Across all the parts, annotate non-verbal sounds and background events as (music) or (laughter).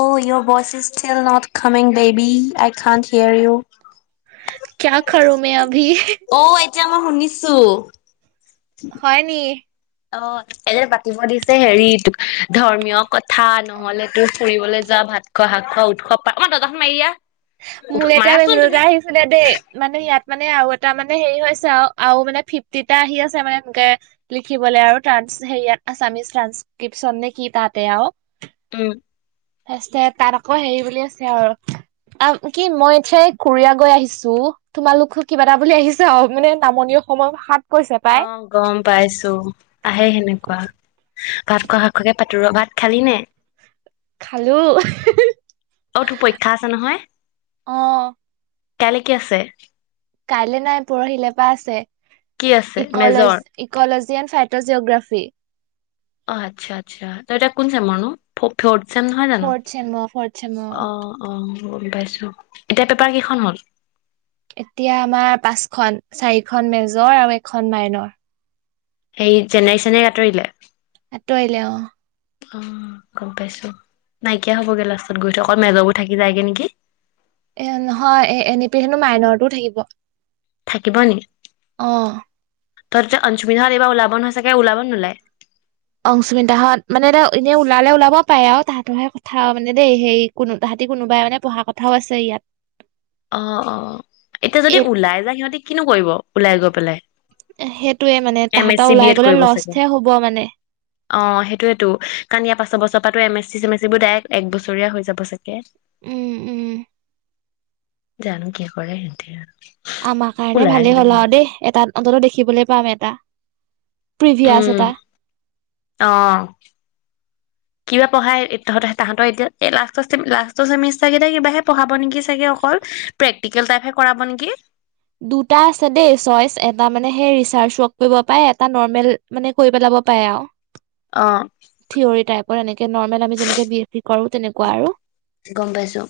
O, your বইচ is still not coming baby, I Connaught hear U. (inaudible) কিয়া কৰু মে অভি। অ' এতিয়া মই শুনিছো হয় নি অ (unintelligible) (unintelligible) ধৰ্মীয় কথা নহলে তোৰ ফুৰিবলৈ যোৱা ভাত খোৱা শাক খোৱা উৎসৱ পা, অ মা দৰ্জাখন মাৰি দিয়া মোলে এতিয়া মাৰাচোন মেছেজ তুমি এটা আহিছিলে দেই, মানে ইয়াত মানে আও এটা মানে হেৰি হৈছে আও, আও মানে ফিফটিটা আহি আছে মানে এনকে লিখিবলে আও, ট্ৰান্স সেই আও আাছামিছ ট্ৰান্সক্ৰিপচন নে কি তাতে আও উম (unintelligible) তাত আকৌ হেৰি বুলি আছে আৰু আ, কি মই এতিয়া কুৰিয়া গৈ আহিছো তোমালোক কিবা এটা বুলি আহিছে আও মানে নামনি অসমৰ ভাষাত কৈছে পাই অঁ গম পাইছো আহে সেনেকুৱা ভাত খোৱা শাক খোৱাকে পাতো ৰ ভাত খালি নে? খালো, হি হি অ তোৰ পৰীক্ষা আছে নহয়? অ কাইলে কি আছে? কাইলে নাই পৰহিলৰ পৰা আছে। কি আছে, মেজৰ। জি এন ফাইটজজিঅ'গ্ৰাফি অ আচ্ছা আচ্ছা ত এতিয়া কোন ছেমৰ নো? ফৰ্ট চেম নহয় জানো, ফৰ্থ চেমৰ ফৰ্থ চেমৰ অঁ অঁ গম পাইছো, এতিয়া পেপাৰ কেইখন হল এতিয়া আমাৰ পাঁচখন, চাৰিখন মেজৰ আৰু এখন মাইনৰ। সেই জেনাই চেনাই আঁতৰিলে আঁতৰিলে অঁ অ, গম পাইছো, নাইকিয়া হ'বগে লাষ্টত গৈ অকল মেজৰবোৰ থাকি যায়গে নেকি? এ নহয় এ এনে পি হেনো মাইনৰতটোও থাকিব থাকিব নি অ তহঁতৰ যে অনশুমিতাহঁত এইবাৰ ওলাব নহয় চাগে ওলাব নোলায়? অংশুমিতাহঁত মানে এতিয়া এনেই ওলালে ওলাব পাৰে আও তাহাঁতৰহে কথা মানে দেই হেই কোনো তাহাঁতি কোনোবাই মানে পঢ়া কথাও আছে ইয়াত অঁ অঁ এতিয়া যদি এই ওলাই যায় সিহঁতি কিনো কৰিব ওলাই গৈ পেলাই সেইটোয়ে মানে এম তাহাঁতৰ এচি বি ওলাই এড গলে কৰিব চাগে, লষ্টহে হ'ব মানে অ সেইটোৱেতো, কাৰণ ইয়াৰ পাছৰ বছত তাপাটো এম এছ চি চেম এছ চিবোৰ ডাইএক্ট এক বছৰীয়া হৈ যাব চাগে উম উম জানো কি কৰে সেতে আমাৰ কাৰণে ভালেই হ'ল আও দেই এটাত অন্ততঃ দেখিবলৈ পাম এটা প্ৰিভিয়াছ উম এটা। অ কিবা পঢ়াই তহঁ তাহতৰ এতিয়া এই লাষ্টৰ লাষ্টৰ চেমিষ্টাৰ কেইটা কিবাাহে পঢ়াব নেকি আমি অকল টিকেল টাইপে কৰাব নেকি। দুটা আছে দেই চইচ এতা মানে সেই ৰিচাৰ্জ বাৰ্ক কৰিব পাই এতা নৰমেল মানে কৰি পেলাব পাৰে আৰু। অ। থিয়ৰী টাইপৰ এনেকে নৰ্মেল আমি যেনেকে বি এি কৰো তেনেকুৱা আৰু। গম পাইছো।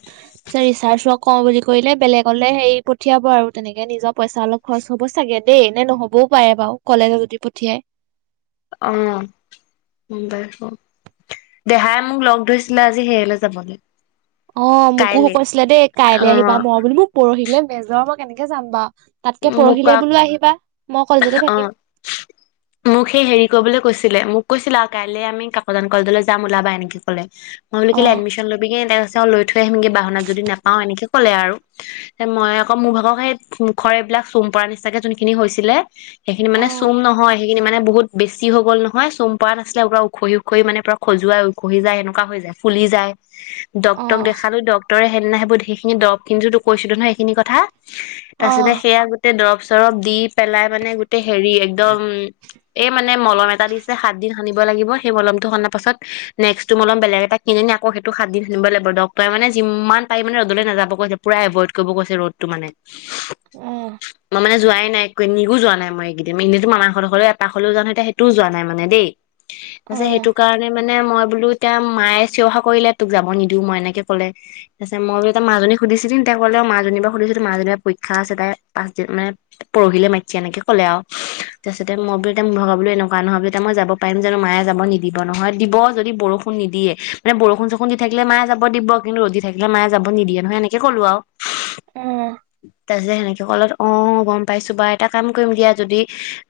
ক বুলি কৰিলে বেলেগলে হেৰি পঠিয়াব আৰু। তেনেকে নিজৰ পইচা অলপ খৰচ হ'ব চাগে দেই নে নহ'বও পাৰে বাৰু কলেজত যদি পঠিয়াই। অ মুম্বাই হ দেহাই মোক লগ ধৰিছিলে আজি সেয়ৈ যাবলৈ। অ মোকো শু কাইলে কৈছিলে দেই অ কাইলৈ আহিবা মৰ বুলি মোক পৰহিলে বেজৰৰ কেনেকে যাম বা। মোকোকাক মই কলেজতে অ থাকিম মোক সেই হেৰি কৰিবলৈ কৈছিলে মোক কৈছিলা কাইলে আমি কাকজান কলেজলৈ যাম ওলাবা এনেকে ক'লে। মই বুলি অ কলে এডমিশন লবিগে তেওঁ লৈ থৈ আহিমকে বাহনাত যদি নোপাওঁ এনেকে ক'লে আৰু মই আকৌ মোৰ ভাগক সেই খৰ এইবিলাক চোম পৰা নিচিনাকে যোনখিনি হৈছিলে সেইখিনি মানে অ চুম নহয় সেই খিনি মানে বহুত বেছি হৈ গল নহয় চোম্পাতা আছিলে পুৰা উওখৰি উখৰি মানে পৰা খজুৱাই উখি যায় স এনেকুৱা যায় ফুলি যায়। অ ডক্তৰক দেখালো ডক্ত তই সেইদিনা সেইবোৰ সেইখিনি দৰৱ কন্তো তো কৈছিলো নহয় সেইখিনি কথা। (unintelligible) অ তাৰপিছ সেয়া গোটেই দৰৱ চৰবদ্বীপ (unintelligible) পেলাই মানে গোটেই হেৰি একদম এই মানে মলম এটা দিছে সাত দিন সানিব লাগিব সেই মলম টো সনাৰ পাছত নেক্সটো মলম বেলেগ এটা কিনি আকৌ সেইটো সাত দিন সানিব লাগিব ডক্তৰ এ মানে যিমান পাৰি মানে ৰ'দলৈ নাযাব গৈছে পুৰা এভইড কৰিব গৈছে ৰ'দতটো মানে। অ। মই মানে যোৱাই নাই একো নিগো যোৱা নাই মই এইকেইদিন এনেতো মামাহতৰ হলে এপাক হলেও যাও। এতিয়া সেইটোও যোৱা নাই মানেই দেই। অ অ আছে সেইটো কাৰণে মানে মানে মই বোলো এতি মায়ে চিৰহা কৰিলে তোক যাব নিদিও মই এনেকে কলে ত পিছ মই বোতি মাজনী সুধিছিলম তেতিয়া কলে মাজনী পৰা সুধিছিলো মাজনী বা খা চ এ তাই পাচদিন মানে পৰহিলে মাতিছে এনেকে ক'লে আৰু তাৰিছতে মইোলো মই ভা বোলো এনেকুৱা নহয় বোল মই যাব পাৰিম জানো মায়ে যাব নিদিব নহয় দিব যদি বৰষুণ নিদিয়ে মানে বৰষুণ চৰষুণ দি থাকিলে মায়ে যাব দিব কিন্তু ৰ'দ থাকিলে মায়ে যাব নিদিয়ে নহয় এনেকে কলো আৰু। অ। তাৰপিছত সেনেকে কলত অ গম পাইছো বা এটা কাম কৰিম দিয়া যদি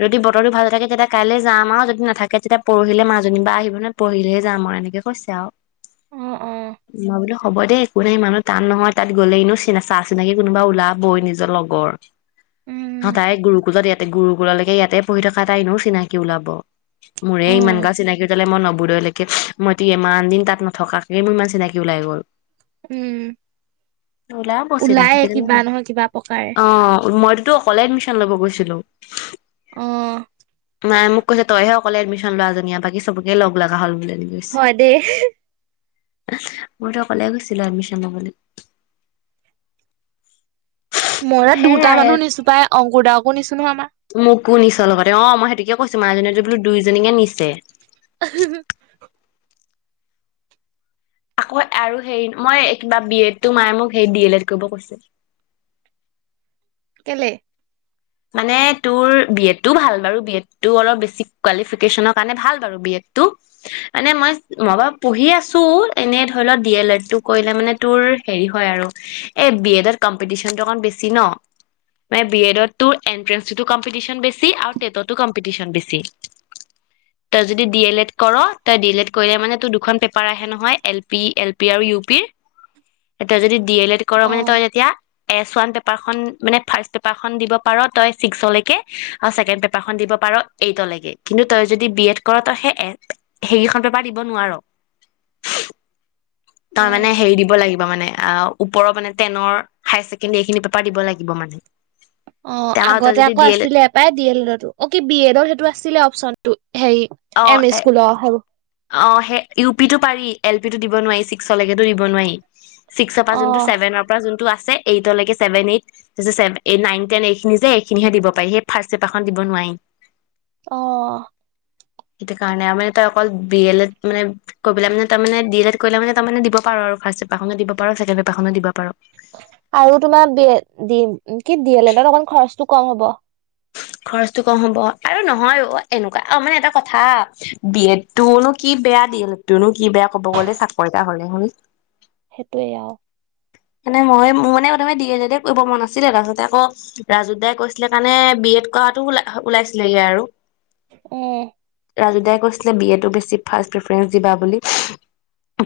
যদি বতৰটো ভাল থাকে তেতিয়া কাইলৈ যাম আৰু যদি নাথাকে তেতিয়া পৰহিলে মাজনী বা আহিব নয় পঢ়িলেহে যাম আৰু এনেকে কৈছে আৰু। অ অ মই বোলো হব দে। কোনে স মানুহ টান নয় তাত গলেহেনু চা চিনাকি কোনোবা ওলাব। বৈ নিজৰ লগৰ। হ উম তাই গুৰুকুললত ইয়াতে গুৰুকোলালকে ে ইয়াতে পঢ়ি থকা এাইনেও চিনাকি ওলাব মোৰে অ ইমান গা চিনাকি তলে মই নবু লে মই তো ইমান দিন তাত নথকাকে মোৰ ইমান চিনাকি ওলাই গ'ল উম ওলাব চিনাকি ওলায়ে কেইজনী কিবা নহয় কিবা প্ৰকাৰে অ মইতোতো অকলে এডমিশন ল'ব গৈছো হলো আহ ম মোক কৈছে তইহে অকলে এডমিশনোৱাজনীয়া বাকী চবকে লগা হল বুলি এনেকে কৈছে। হয় দে মইতো অকলে গৈছিলো এডমিশন ল'বলৈ মই দুটা মানুহ নিছো পাই অংকুৰ দাৰকো নিছো নহয় আমাৰ মোকো নিছ লগতে অ মই সেইটোকে কৈছো মাৰজনীয়ে যে বোলো দুইজনীকে নিছে উ আকৌ আৰু হেৰি মই কিবা বি এডটো মায়ে মোক সেই বি এল এড কৰিব কৈছে কেলে মানে তোৰ বিএডটো ভাল বাৰু বি এড অলপ বেছ কোৱিফিকেশ কাৰণে ভাল বাৰু বি এডটো মানে মই মই বাৰু পঢ়ি আছো এনে ধৰি লও বি এল এ কৰিলে মানে তোৰ হে হয় আৰু এই বি এডত কম্পিটিচন অক বেছি ন মান বি এডত তোৰ এ (inaudible) (inaudible) ডি এল এড কৰ মানে তই অ', যেতিয়া এছ ওৱান পেপাৰখন মানে ফাৰ্ষ পেপাৰখন দিব ইপাৰ দিব পাৰে কিন্তু তই যদি বিএড কৰ তইখন পেপাৰ দিব নোৱাৰ তই মানে অ'। হেৰি দিব লাগিব মানে অ ওপৰ ম েনৰ হছেকেণ্ডী এইখিনি পেপাৰ দিব লাগিব মানে অ তে আমাৰ তই আগতে যদি আকৌ ডি এল আছিলে এপাই ডি এল এডো অ কি বি এডৰ সেইটো আছিলে অপশচন ত সেই এড এম এ অ সকুল হব অ সেই ইউ পি টো পাৰি এল পি টো দিব নোৱাৰি ছিক্সলৈকেো দিব নোৱাৰি ছিক্সৰ পৰা যোনটো অ', চছেভেনৰ পৰা যোনটো আছে এইটলৈকে ছেভেন এইট তাৰপিছত এই নাইন টেন এইখিনি যে এইখিনিহে দিব পাৰি সেই ফাৰ্ষ্ট চেপাৰখন দিব নোৱাৰি আহ সেইটো কাৰণে আমাৰ ত অকল বি এত মানে কবলৈ মানে তাৰে বি এড এ কলে মানে তাৰ মে দিব পাৰো আৰু ফাৰ্ষট পাৰো দিব পাৰো ছেকেড পাৰনো দিব পাৰো আৰু তোমাৰ দি কি দ ল তত অকমান খৰচটো কম হ'ব খৰচটো কম হব আৰু নহয় এনেকুৱা অ মানে এটা কথা বি এড টোনো কি বেয়া ড এড নো কি বেয়া কব গ'লে চাকৰিটা হলে শুন সেইটোৱে আৰু মানে মই মোৰ মানে প্ৰমে ডি এন এড কৰিব মন নাছিলে তাৰপিছতে আকৌ ৰাজহাই কৈছিলে কাৰণে বি এড কৰাটো ল ওলাইছিলেগে আৰু উম। ৰাজুদাই কৈছিলে বি এ তটো বেছি ফাৰ্ষ্ট প্ৰেফাৰেন্ঞ্চ দিবা বুলি।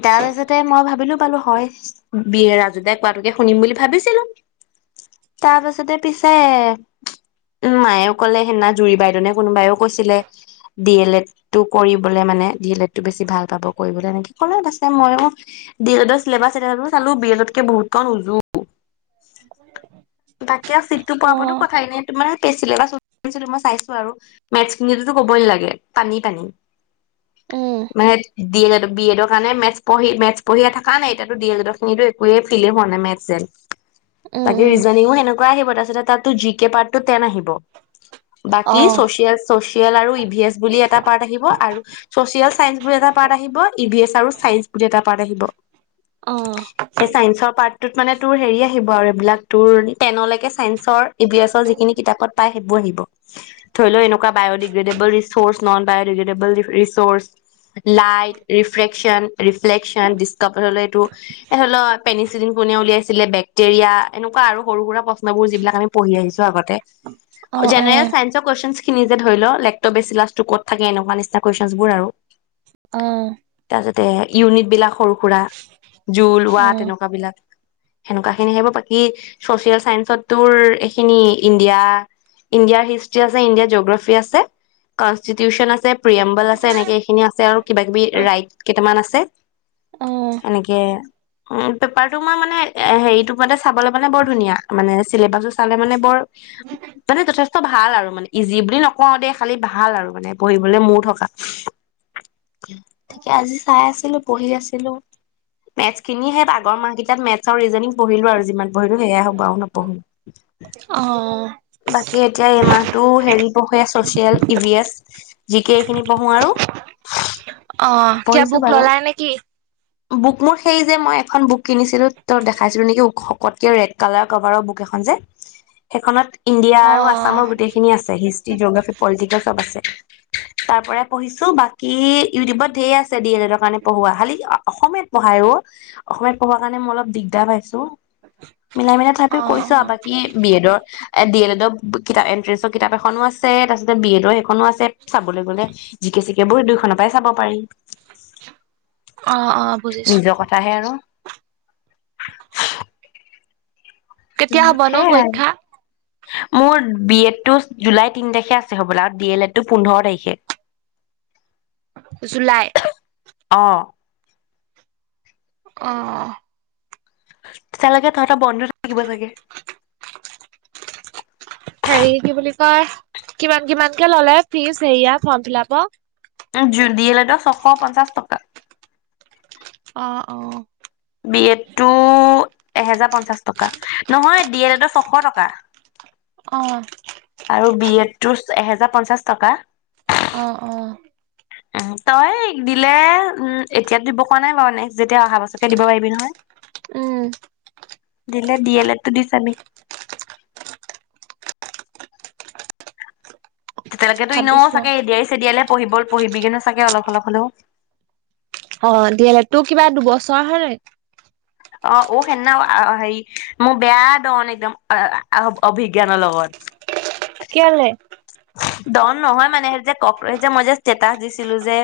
তাৰ পািছতে মই ভাবিলো পালো হয় বিয়েৰা (unintelligible) কোৱাতোকে শুনিম বুলি ভাবিছিলো, তাৰ পাছতে পিছে উ মায়েও কলে সেদিনা জুৰি বাইদেইনে কোনোবাইও কৈছিলে ডি এল এড টো কৰিবলে মানে, ডি এল এডটো বেছি ভাল পাব কৰিবলৈকে কলে, মইও ডি এল এডৰ চিলাবাছ (unintelligible) বোৰ চালো (unintelligible) কে বহুত ক উজো তাকে চিটটো পোৱাৰ পৰাটো অ', কথাই এ নাই, তোমাৰ (unintelligible) মই চাইছো আৰু, মেথছ খিনিতোটো কবই না, পানী পানী। উম, মানে ডি এড, বি এড কাৰণে মেথ মেথচ পঢ়িয়ে থকা নাই, এতিয়াতো দি এডৰ খিনিতো কে ফিলে মনে মেচেল উম, বাকী উম, ৰিজনিঙো সেনেক আহিব তাৰপছতে তাতো জি কে পাৰ্টটো টেন আহিব। বাকীিয় অ', চচিয়েল আৰু ই ভিএচ বুলি এটা পাৰ্ট আহিব আৰু চচিয়েল চাইন্ঞ্চ বুলি এটা পাৰ্ট আহিব ই ভিএছ আৰু চাইন্স বুলি এটা পাৰ্ট আহিব। অ'। সেই চাইন্সৰ পাৰ্টটোত মানে তোৰ হেৰি আহিব আৰু। বিলাক তোৰ টেনলৈকে চাইন্সৰ এ বি এছৰ যিখিনি কিতাপত পায় সেইবোৰ আহিব। ধৰি লওঁ এনেকুৱা biodegradable research non biodegradable research light ৰিফ্ৰেক (unintelligible) ৰিফ্ৰেচাৰ, (unintelligible) টো। এ ধৰি লওঁ পেনিচিলিন কোনে উলিয়াইছিলে বেকটেয়া এনেকুৱা আৰু সৰু সুৰা প্ৰশ্বোৰ যিবিলাক আমিঢ়িছো আগতে। অ', অ'। জেনেল সাইন্চ কন খিনি যে ধৰি লওঁ লেপটপে চ লাছটো ক'ত থাকে এনেকুৱা নিচিনা কুৱেশচন বোৰ আৰু। অহ। যাতে ইউনিট বিলাক সৰু-সুৰা জোল ওৱা অ', তেনেকুৱ বিলাক সেনেকুৱা খিনি আহিব বাকী, চচিয়েল চাইন্সত তোৰ, এইখিনি ইণ্ডিয়া-ইণ্ডিয়াৰ হিষ্ট্ৰি আছে, ইণ্ডিয়াৰ জিঅগ্ৰাফি আছে, কনষ্টিটিউচন আছে, প্ৰিয়েম্বল আছে এনেকে এইখিনি আছে আৰু কিবা কিবি ৰাইট কেইটামান আছে অ', (unintelligible) পেপাৰটো মই মানে হেৰিটো মতে চাবলৈ মানে বৰ ধুনীয়া, মানে চিলেবাচটো চালে মানে বৰ, মানে যথেষ্ট ভাল আৰু, মানে ইজি বুলি নকও আৰু দে খালি ভাল আৰু মানে পঢ়িবলে মোৰ থকা। তাকে আজি চাই আছিলো, পঢ়ি আছিলো। মেথছ খিনি সে আগৰ মাহকেইটাত মেথছ আৰু ৰিজনিং পঢ়িলো আৰু যিমান পঢ়িলো সেয়াই হ'ব আৰু নপঢ়ো। অ'। বাকী এতিয়া এইমাহটো হেৰি পঢ়ে social, E V S, G K এইখিনি পঢ়ো আৰু। অ', কিয় পঢ়িছো বুক বাৰু ললাই নেকি? বুক মোৰ সেই যে মই এখন বুক কিনিছিলো, ত দেখাইছিলো নেকি শকতকে ৰেড কালাৰ কভাৰৰ বুক এখন যে, সেইখনত ইণ্ডিয়া অ', আৰু আছামৰ গোটেইখিনি আছে। হিষ্ট্ৰি, জিগ্ৰাফী, পলিটিকেল চব আছে। তাৰ পৰাই পঢ়িছো, বাকী ইউটিউবত (unintelligible) এৰ কাৰে পঢ়ুৱোৱা খালী অসমীয়াত পঢাইও অসমীয়াত পঢ়াৰ কাৰণে মই অলপ দিগদাৰ পাইছো মিলাই মিলাই তথাপি কৈছো আৰু অ', বাকি বি এডৰ ডি এল এডৰ কিতাপ এ কিতাপ এখনো আছে, তাৰপিছ বি এডো (unintelligible) আছে চাবলৈ গ'লে জিকে চিকে, বোৰ দুইোনৰ পৰাই চাব পাৰি। অ, অ, বুজিছো। নিজৰ কথাহে আৰু কেতিয়া উম, হ'ব নো সেয়াই আৰু। পৰীক্ষা? মোৰ বি এডটো জুলাই তিন তাৰিখে আছে হ'ব, আৰু ড এল এডটো পোন্ধৰ তাৰিখে। জুলাই অ। অ। তেতিয়ালৈকে তহঁতৰ, বন্ধ থাকিব চাগে? হেৰি কি বুলি কয় কিমান, কিমানকে ললে ফিজ হেৰিয়া ফৰ্ম ফিলাপক? জু দিলেত ছশ পঞ্চাশ টকা। অ, অ। বি এডটো এহেজাৰ পঞ্চাশ টকা, নহয় দ এলে ছশ টকা। অ। আৰু বিয়েডটো এহেজাৰ পঞ্চাশ টকা। অ, অ। উ, তই দিলে উম, এতিয়াত দিব কোৱা নাই, বাৰু নেক্সট যেতিয়া অহা, বছুকে দিব পাৰিবি নহয়। উম। দিলে দিয়লে তো দি চাবি। তেতিয়ালৈকেতোনেও ভাবিছো চাগে এডিয়াই চছেদিয়ালে পঢ়িব, পঢ়িবি কিনো চাগে অলপ, অলপ হলেও। অ, ডি এল এডটো তোৰ কিবা দুবছৰ হয় ন? অ, অ, সেদিনা হেৰি মোৰ, বেয়া দন একদম- অভিজ্ঞানৰ লগত। কেলে? ডন নহয়, মানে সেই যে মই যে ষ্টেটাচ দিছিলো, যে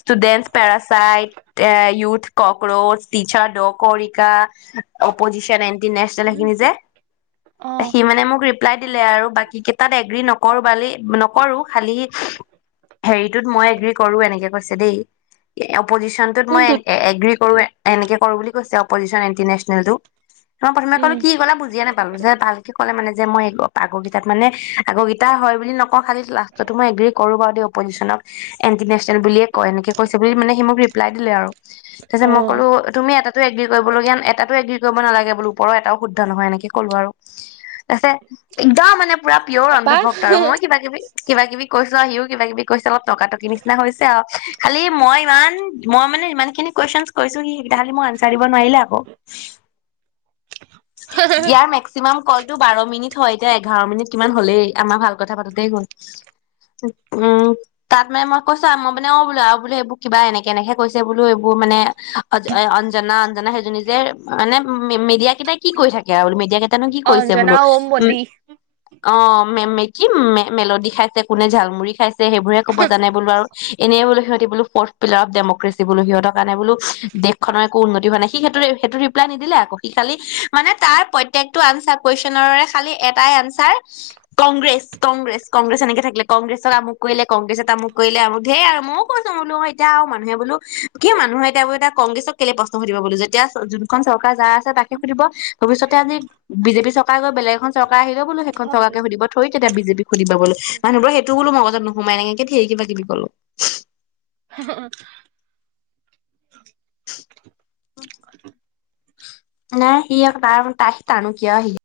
ষ্টুডেন্ট পেৰাচাইট, ইথ কক্ৰচ, টিচাৰ দকা, অপজিচন, এটিনেচনেল সেইখিনি যে অ', সি মানে মোক ৰিপ্লাই দিলে, আৰু বাকী কেইটাত এগ নক কৰো বালি নকৰো, খালি হেৰিটোত মই এগ্ৰী কৰো, এনেকে কৈছে দেই অপজিচন টু কোনটোত? এগ্ৰি মই কৰো, এনেকে কৰো বুলি কৈছে অপজিচন, ইণ্টিনেচনেলটো, তমই প্ৰথমে ক'লো উম, কি ক'লা বুজিয়ে নাপালো ভালকে ক'লে, মানে যে মই আগৰকেইটাত মানে আৰ এ, হয় বুলি নকওঁ, খালি লাষ্টো মই এগ কৰো। বাৰু দ অজিচনক এণ্টিনেচনেল বুলিয়ে কয় এনেকে কৈছে বুলি মানে, সি মোক ৰিপ্লাই দিলে আৰু তাৰ পিছত মই অ', ক'লো, তুমি এটাতটো এগ্ৰী কৰিব লগীয়া, এটাতটো এগ্ৰী কৰিব নালাগে, বো ওপৰও এটাও শুদ্ধ নহয়, এনেকে ক'লো আৰু তাৰছত একদম মানে পুৰা পিয়'ৰ তাৰপা অন্ধভ ত, মই কিবা কিবি কিবা, কিবি কৈছো। আহিও কিবা, কিবি কৈছে, অলপ তর্কো, তর্কি নিচিনা হৈছে আৰু খালি মই, ইমান, মই মানে ইমান খিনি কুৱেশন কৈছো, সিেই খি মই আনচাৰ দিব নোৱাৰিলে, আকৌ ইয়াৰ মেক্সিমাম কলটো বাৰ মিনিট হয়, এতিয়া এঘাৰ মিনিট কিমান হলেই। আমাৰ ভাল কথা পাতোতেই, গ'ল উ, উম, তাত মানে মই কৈছা, মই মানে অ, বোলো আৰু বোলো এইবোৰ কিবা এনেকে, এনেকে কৈছে বোলো এইবোৰ মানে অঞ্জনা, অঞ্জনা সেইজনী যে মানে, মিডিয়া কেইটাই কি কৈ থাকে, আৰু বো মিডিয়া কেইটা? তাননো কি কৈছে, বোলো অঞ্জনা ওম উম, অ। মেলড খাইছে, কোনে ঝালমুৰি খাইছে, সেইবোৰে ক'ব জানে, বোলো আৰু এনেই বোলো সিহঁতি, বো ফৰ্থ পিলাৰ, অফ ডেমক্ৰেচ বো সিহঁতৰ কাৰণে বোলো, দেশখনৰ একো উন্নতি হোৱা নাই সি সেইটো, সেইটো ৰিপ্লাই নিদিলে, আকৌ সি খালি মানে তাৰ প্ৰত্কটো আনচাৰ, কুৱেশনৰে খালি এটাই আনচাৰ কংগ্ৰেছ, কংগ্ৰেছ, কংগ্ৰেছ এনেক থাকিলে, কংগ্ৰেছত আমুক কৰিলে কংগ্ৰেছে তামুক কৰিলে, আমু ধে আৰু মইও কৈছো, বোলো এয়া আৰু মানুহে বোলো, কি মানুহ এতিয়া (unintelligible) কংগ্ৰেছক কেলে প্ৰশ্ন সুধিব বুলো, যেতিয়া যোনখন চৰকাৰ যাৰ আছে তাকহে সুধিব। ভৱিষ্যতে আজি বিজেপি চৰকাৰ গৈ, বেলেগ এখন চৰকাৰ আহি বোলো সেইখন বডি (unintelligible) (unintelligible) তেতিয়া বিজেপিক সুধিবা বুলো। মানুহবোৰে সেইটো বোলো মগজত নোসোমাই, এনেকে ধেৰ কিবা কিবি ক'লো। (unintelligible) নাই সি আৰু তাৰ (unintelligible)